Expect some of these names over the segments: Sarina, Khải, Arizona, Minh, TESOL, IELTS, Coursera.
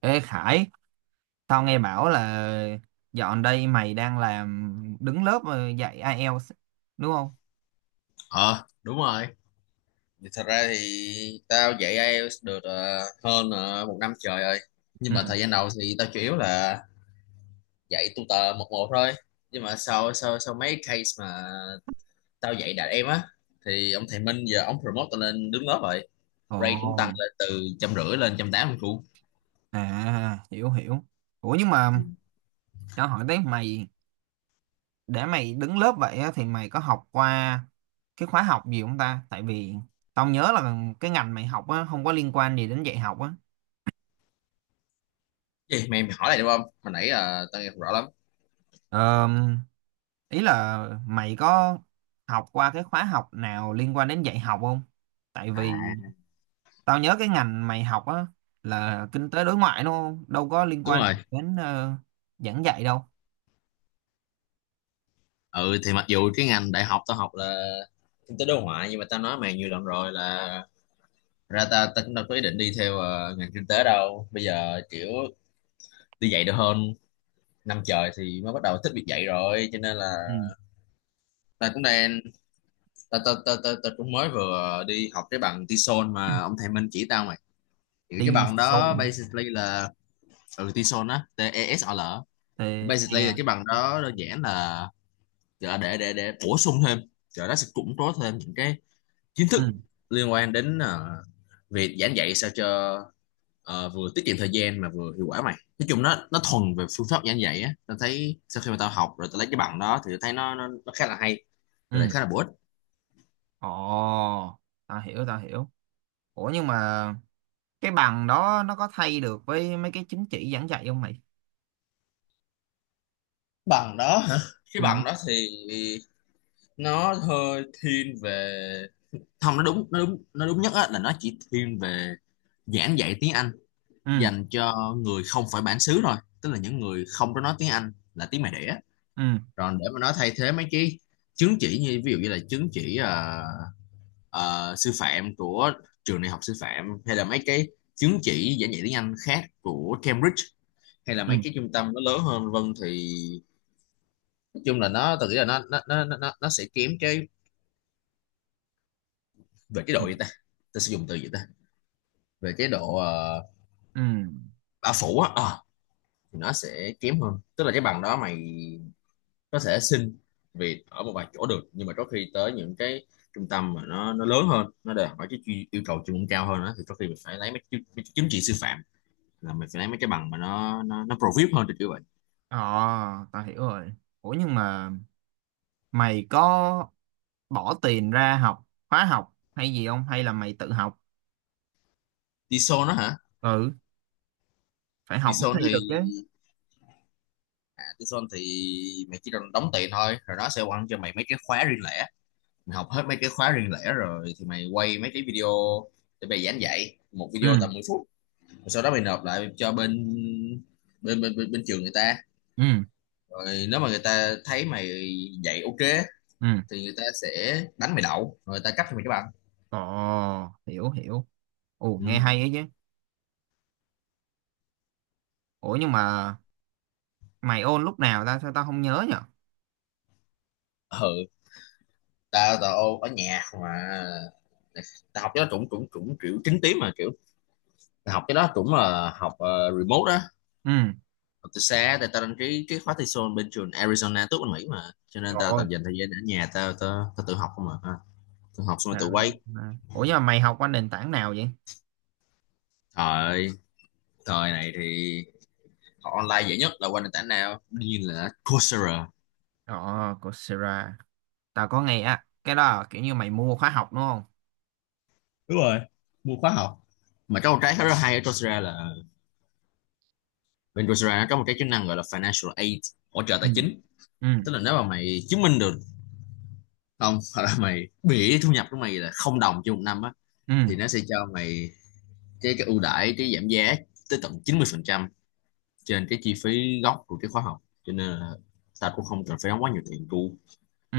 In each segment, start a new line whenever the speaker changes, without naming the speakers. Ê Khải, tao nghe bảo là dọn đây mày đang làm đứng lớp dạy IELTS đúng không?
Ờ Đúng rồi. Thì thật ra thì tao dạy IELTS được hơn một năm trời rồi. Nhưng
Ừ.
mà thời gian đầu thì tao chủ yếu là dạy tutor một một thôi. Nhưng mà sau sau sau mấy case mà tao dạy đạt em á thì ông thầy Minh giờ ông promote tao lên đứng lớp rồi. Rate cũng tăng
Ồ,
lên từ 150 lên 180 luôn.
à hiểu hiểu. Ủa nhưng mà tao hỏi tới mày để mày đứng lớp vậy á, thì mày có học qua cái khóa học gì không ta? Tại vì tao nhớ là cái ngành mày học á không có liên quan gì đến dạy học á.
Gì mày mày, hỏi lại được không, hồi nãy tao nghe không rõ lắm.
Ờ, ý là mày có học qua cái khóa học nào liên quan đến dạy học không? Tại vì
À
tao nhớ cái ngành mày học á là kinh tế đối ngoại đúng không? Đâu có liên
đúng
quan
rồi.
đến giảng dạy đâu.
Ừ thì mặc dù cái ngành đại học tao học là kinh tế đối ngoại, nhưng mà tao nói mày nhiều lần rồi là ra ta ta cũng đâu có ý định đi theo ngành kinh tế đâu. Bây giờ kiểu đi dạy được hơn năm trời thì mới bắt đầu thích việc dạy rồi, cho nên là
Ừ.
ta cũng đang, ta ta ta ta, ta cũng mới vừa đi học cái bằng TESOL mà ông thầy Minh chỉ tao mày. Thì cái
TV.
bằng
Soul.
đó basically là ừ, TESOL á, TESOL á. Basically là cái
TE.
bằng đó đơn giản là để bổ sung thêm, rồi nó sẽ củng cố thêm những cái kiến
Ừ,
thức liên quan đến việc giảng dạy sao cho vừa tiết kiệm thời gian mà vừa hiệu quả. Mày nói chung nó thuần về phương pháp giảng dạy á. Tao thấy sau khi mà tao học rồi tao lấy cái bằng đó thì tao thấy nó khá là hay và
ừ.
lại khá là bổ ích.
Ồ, tao hiểu tao hiểu. Ủa nhưng mà cái bằng đó nó có thay được với mấy cái chứng chỉ giảng dạy không mày?
Bằng đó hả? Cái
Ừ,
bằng đó thì nó hơi thiên về, không, nó đúng nhất á là nó chỉ thiên về giảng dạy tiếng Anh
ừ,
dành cho người không phải bản xứ thôi. Tức là những người không có nói tiếng Anh là tiếng mẹ đẻ.
ừ,
Còn để mà nó thay thế mấy cái chứng chỉ, như ví dụ như là chứng chỉ sư phạm của trường đại học sư phạm, hay là mấy cái chứng chỉ giảng dạy tiếng Anh khác của Cambridge, hay là
ừ,
mấy cái trung tâm nó lớn hơn vân thì nói chung là nó, tôi nghĩ là nó sẽ kém cái về cái
ừ,
độ gì ta, ta sử dụng từ gì ta, về cái độ
ừ.
bao phủ á. Ờ, thì nó sẽ kém hơn. Tức là cái bằng đó mày có thể xin việc ở một vài chỗ được, nhưng mà có khi tới những cái trung tâm mà nó lớn hơn, nó đòi hỏi cái yêu cầu chuyên môn cao hơn đó, thì có khi mình phải lấy mấy, mấy cái chứng chỉ sư phạm, là mình phải lấy mấy cái bằng mà nó pro vip hơn, thì kiểu vậy.
Ờ, tao hiểu rồi. Ủa nhưng mà mày có bỏ tiền ra học khóa học hay gì không, hay là mày tự học?
Tison đó hả?
Ừ, phải học mới
Tison
thi
thì
được chứ.
à, Tison thì mày chỉ cần đóng tiền thôi, rồi nó sẽ quăng cho mày mấy cái khóa riêng lẻ. Mày học hết mấy cái khóa riêng lẻ rồi thì mày quay mấy cái video, để mày giảng dạy một video
Ừ,
tầm 10 phút, rồi sau đó mày nộp lại cho bên bên bên bên, bên trường người ta.
ừ,
Rồi nếu mà người ta thấy mày dạy ok
ừ.
thì người ta sẽ đánh mày đậu, rồi người ta cấp cho mày cái bằng.
Ồ, hiểu hiểu. Ồ,
Ừ.
nghe hay ấy chứ. Ủa nhưng mà mày ôn lúc nào ta, sao tao không nhớ nhở?
Ừ, tao tao ở nhà mà. Tao học cho nó cũng cũng cũng kiểu chính tím mà, kiểu tao học cái đó cũng là học remote đó,
Ừ.
học từ xa. Tại tao đăng ký cái khóa thi sol bên trường Arizona tốt bên Mỹ mà, cho nên
Trời
tao
ơi
toàn dành thời gian ở nhà. Tao tao, tao tự học không mà, tự học xong rồi tự quay.
Sarina. Ủa nhưng mà mày học qua nền tảng nào vậy?
Thời thời này thì học online dễ nhất là qua nền tảng nào? Đương nhiên là Coursera.
Ồ, Coursera. Tao có nghe á, cái đó là kiểu như mày mua khóa học đúng không?
Đúng rồi, mua khóa học. Mà có một cái khá là hay ở Coursera là bên Coursera nó có một cái chức năng gọi là financial aid, hỗ trợ
Ừ,
tài chính.
ừ,
Tức là nếu mà mày chứng minh được, không, hoặc là mày bị thu nhập của mày là không đồng trên một năm á,
ừ,
thì nó sẽ cho mày cái ưu đãi, cái giảm giá tới tận 90% trên cái chi phí gốc của cái khóa học. Cho nên là tao cũng không cần phải đóng quá nhiều tiền tu.
ừ.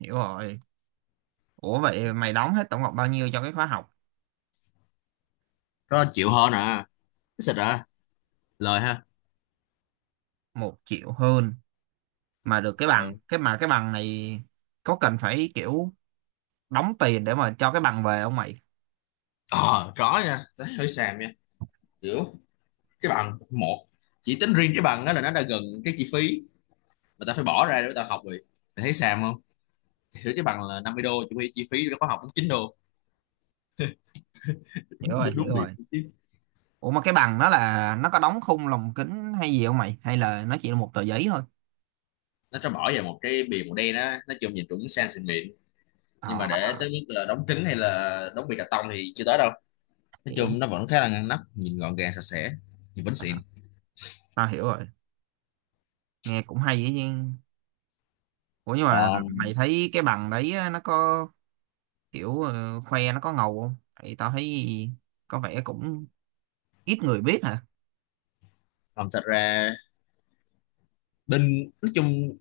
Hiểu rồi. Ủa vậy mày đóng hết tổng cộng bao nhiêu cho cái khóa học?
Có chịu hơn à? Cái xịt à, lời ha.
Một triệu hơn mà được cái bằng.
Ừ,
Cái mà cái bằng này có cần phải kiểu đóng tiền để mà cho cái bằng về không mày?
ờ có nha, tao hơi xàm nha. Kiểu cái bằng một, chỉ tính riêng cái bằng đó là nó đã gần cái chi phí mà tao phải bỏ ra để tao học rồi. Mày thấy xàm không? Hiểu, cái bằng là 50 đô, chuẩn bị chi phí cho khóa học cũng 9 đô.
Hiểu rồi
Đúng,
hiểu
đúng bịp.
rồi. Ủa mà cái bằng nó là nó có đóng khung lồng kính hay gì không mày, hay là nó chỉ là một tờ giấy thôi?
Nó cho bỏ vào một cái bìa màu đen á, nói chung nhìn cũng sang xịn mịn. Nhưng
Ờ,
mà để tới mức là đóng kính hay là đóng bìa cà tông thì chưa tới đâu. Nói
hiểu.
chung nó vẫn khá là ngăn nắp, nhìn gọn gàng sạch sẽ. Nhìn vẫn xịn.
À, tao hiểu rồi. Nghe cũng hay ấy chứ. Ủa nhưng mà
Còn
mày thấy cái bằng đấy á, nó có kiểu khoe nó có ngầu không? Thì tao thấy có vẻ cũng ít người biết hả.
phòng thật ra bên, nói chung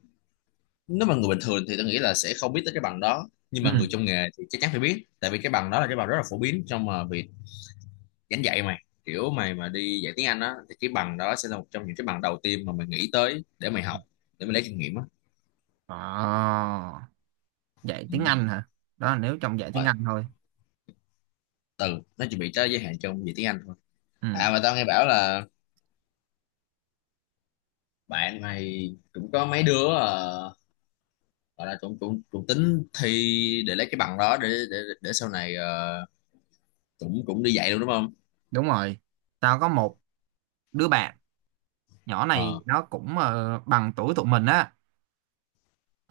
nếu mà người bình thường thì tôi nghĩ là sẽ không biết tới cái bằng đó, nhưng
Ừ.
mà người trong nghề thì chắc chắn phải biết. Tại vì cái bằng đó là cái bằng rất là phổ biến trong việc giảng dạy mày. Kiểu mày mà đi dạy tiếng Anh á thì cái bằng đó sẽ là một trong những cái bằng đầu tiên mà mày nghĩ tới để mày học, để mày lấy kinh nghiệm á.
Ờ, dạy
Ừ.
tiếng Anh hả? Đó là nếu trong dạy tiếng
Rồi,
Anh thôi.
từ nó chỉ bị tới giới hạn trong việc tiếng Anh thôi.
Ừ.
À mà tao nghe bảo là bạn mày cũng có mấy đứa gọi là cũng cũng cũng tính thi để lấy cái bằng đó để sau này cũng cũng đi dạy luôn, đúng không?
Đúng rồi. Tao có một đứa bạn nhỏ
Ờ.
này, nó cũng bằng tuổi tụi mình á.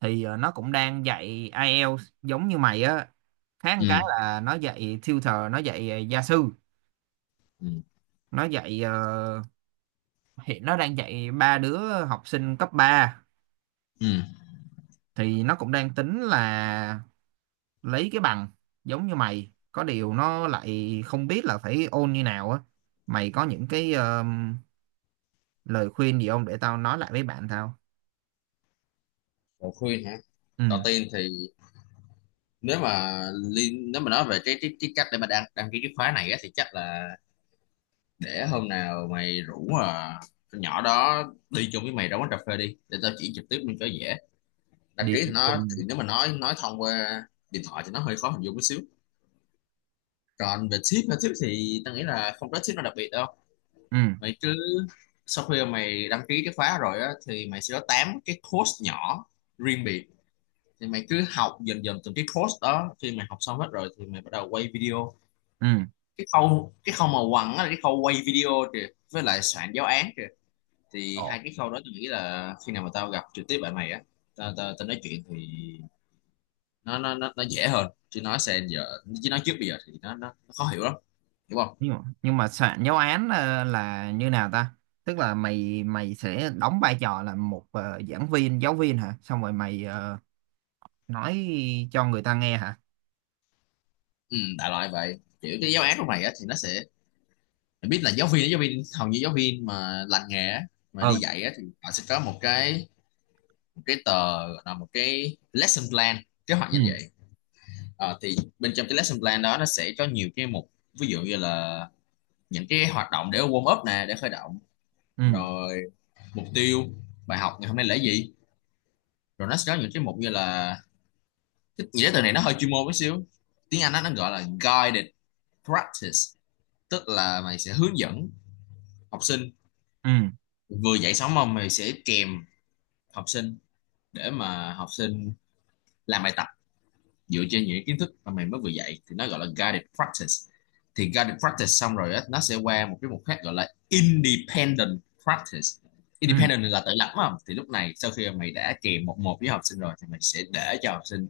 Thì nó cũng đang dạy IELTS giống như mày á. Khác một cái
Ừ.
là nó dạy tutor. Nó dạy gia sư.
Ừ.
Nó dạy ờ, hiện nó đang dạy ba đứa học sinh cấp ba.
Ừ.
Thì nó cũng đang tính là lấy cái bằng giống như mày, có điều nó lại không biết là phải ôn như nào á. Mày có những cái lời khuyên gì không để tao nói lại với bạn tao?
Lời khuyên hả? Đầu
Ừ.
tiên thì nếu mà liên, nếu mà nói về cái cách để mà đăng đăng ký cái khóa này á, thì chắc là để hôm nào mày rủ con nhỏ đó đi chung với mày ra quán cà phê đi, để tao chỉ trực tiếp luôn cho dễ. Đăng
Đi.
ký thì
Ừ,
nó thì nếu mà nói thông qua điện thoại thì nó hơi khó hình dung một xíu. Còn về ship mà ship thì tao nghĩ là không có ship nào đặc biệt đâu.
ừ,
Mày cứ sau khi mà mày đăng ký cái khóa rồi á thì mày sẽ có 8 cái course nhỏ riêng biệt. Thì mày cứ học dần dần từng cái course đó, khi mày học xong hết rồi thì mày bắt đầu quay video. Cái khâu mà quăng á là cái khâu quay video kìa, với lại soạn giáo án kìa. Thì
ừ.
hai cái khâu đó tôi nghĩ là khi nào mà tao gặp trực tiếp bạn mày á, tao tao tao nói chuyện thì nó dễ hơn, chứ nói xem giờ, chứ nói trước bây giờ thì nó khó hiểu lắm, hiểu không?
Nhưng mà soạn giáo án là như nào ta? Tức là mày mày sẽ đóng vai trò là một giảng viên giáo viên hả, xong rồi mày nói cho người ta nghe hả?
Ừ, đại loại vậy. Kiểu cái giáo án trong này á, thì nó sẽ, mình biết là giáo viên, giáo viên hầu như giáo viên mà lành nghề á, mà đi
Ừ,
dạy á, thì họ sẽ có một cái, một cái tờ gọi là một cái lesson plan, kế hoạch
ừ,
giảng dạy. Ờ, thì bên trong cái lesson plan đó nó sẽ có nhiều cái mục, ví dụ như là những cái hoạt động để warm up nè, để khởi động.
ừ,
Rồi mục tiêu bài học ngày hôm nay là gì, rồi nó sẽ có những cái mục như là, cái nghĩa từ này nó hơi chuyên môn một xíu, tiếng Anh á, nó gọi là guided practice. Tức là mày sẽ hướng dẫn học sinh,
ừ,
vừa dạy sống ông mày sẽ kèm học sinh để mà học sinh làm bài tập dựa trên những kiến thức mà mày mới vừa dạy, thì nó gọi là guided practice. Thì guided practice xong rồi á, nó sẽ qua một cái mục khác gọi là independent practice.
ừ.
Independent là tự lập mà, thì lúc này sau khi mày đã kèm một một với học sinh rồi thì mày sẽ để cho học sinh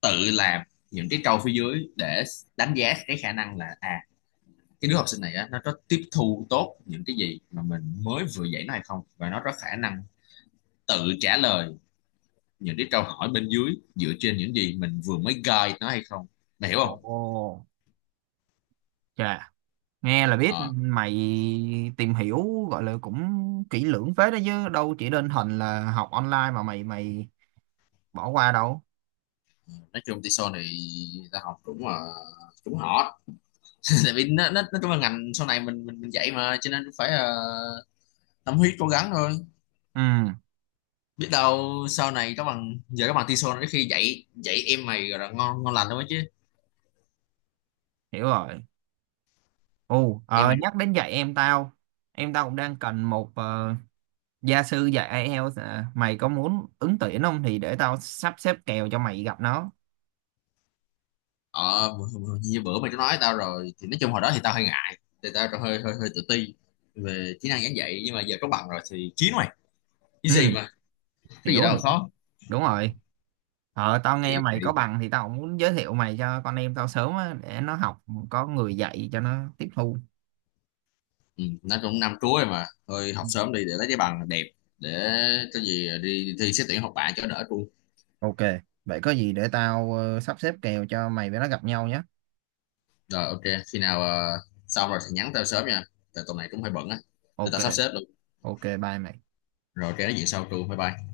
tự làm những cái câu phía dưới để đánh giá cái khả năng là à, cái đứa học sinh này á, nó có tiếp thu tốt những cái gì mà mình mới vừa dạy nó hay không, và nó có khả năng tự trả lời những cái câu hỏi bên dưới dựa trên những gì mình vừa mới guide nó hay không, mày hiểu
Ồ,
không?
chà. Nghe là biết
Ờ,
mày tìm hiểu gọi là cũng kỹ lưỡng phết đó chứ, đâu chỉ đơn thuần là học online mà mày mày bỏ qua đâu.
nói chung thì sau này ta học cũng là cũng họ tại vì nó trong là ngành sau này mình dạy mà, cho nên phải tâm huyết cố gắng thôi.
Ừ,
Biết đâu sau này các bạn giờ các bạn TESOL này khi dạy dạy em mày rồi là ngon ngon lành thôi chứ.
hiểu rồi. Ồ,
Em mày
nhắc đến dạy em tao, em tao cũng đang cần một gia sư dạy IELTS. À, mày có muốn ứng tuyển không thì để tao sắp xếp kèo cho mày gặp nó?
ờ như bữa mày có nói tao rồi thì nói chung hồi đó thì tao hơi ngại, thì tao hơi hơi hơi tự ti về kỹ năng giảng dạy, nhưng mà giờ có bằng rồi thì chiến mày, cái
Ừ,
gì mà, có gì
hiểu
đâu
hiểu.
khó.
Đúng rồi. Ờ, tao
thì,
nghe mày có
thì
bằng thì tao cũng muốn giới thiệu mày cho con em tao sớm á, để nó học có người dạy cho nó tiếp thu.
ừ, nó cũng năm cuối rồi mà, thôi học
Ừ.
sớm đi để lấy cái bằng đẹp, để có gì đi thi xét tuyển học bạ cho đỡ luôn.
Ok, vậy có gì để tao sắp xếp kèo cho mày với nó gặp nhau nhé.
Rồi ok, khi nào xong rồi thì nhắn tao sớm nha, tại tuần này cũng hơi bận á, để
Ok.
tao sắp xếp luôn.
Ok, bye mày.
Rồi cái nói chuyện sau tru, bye bye.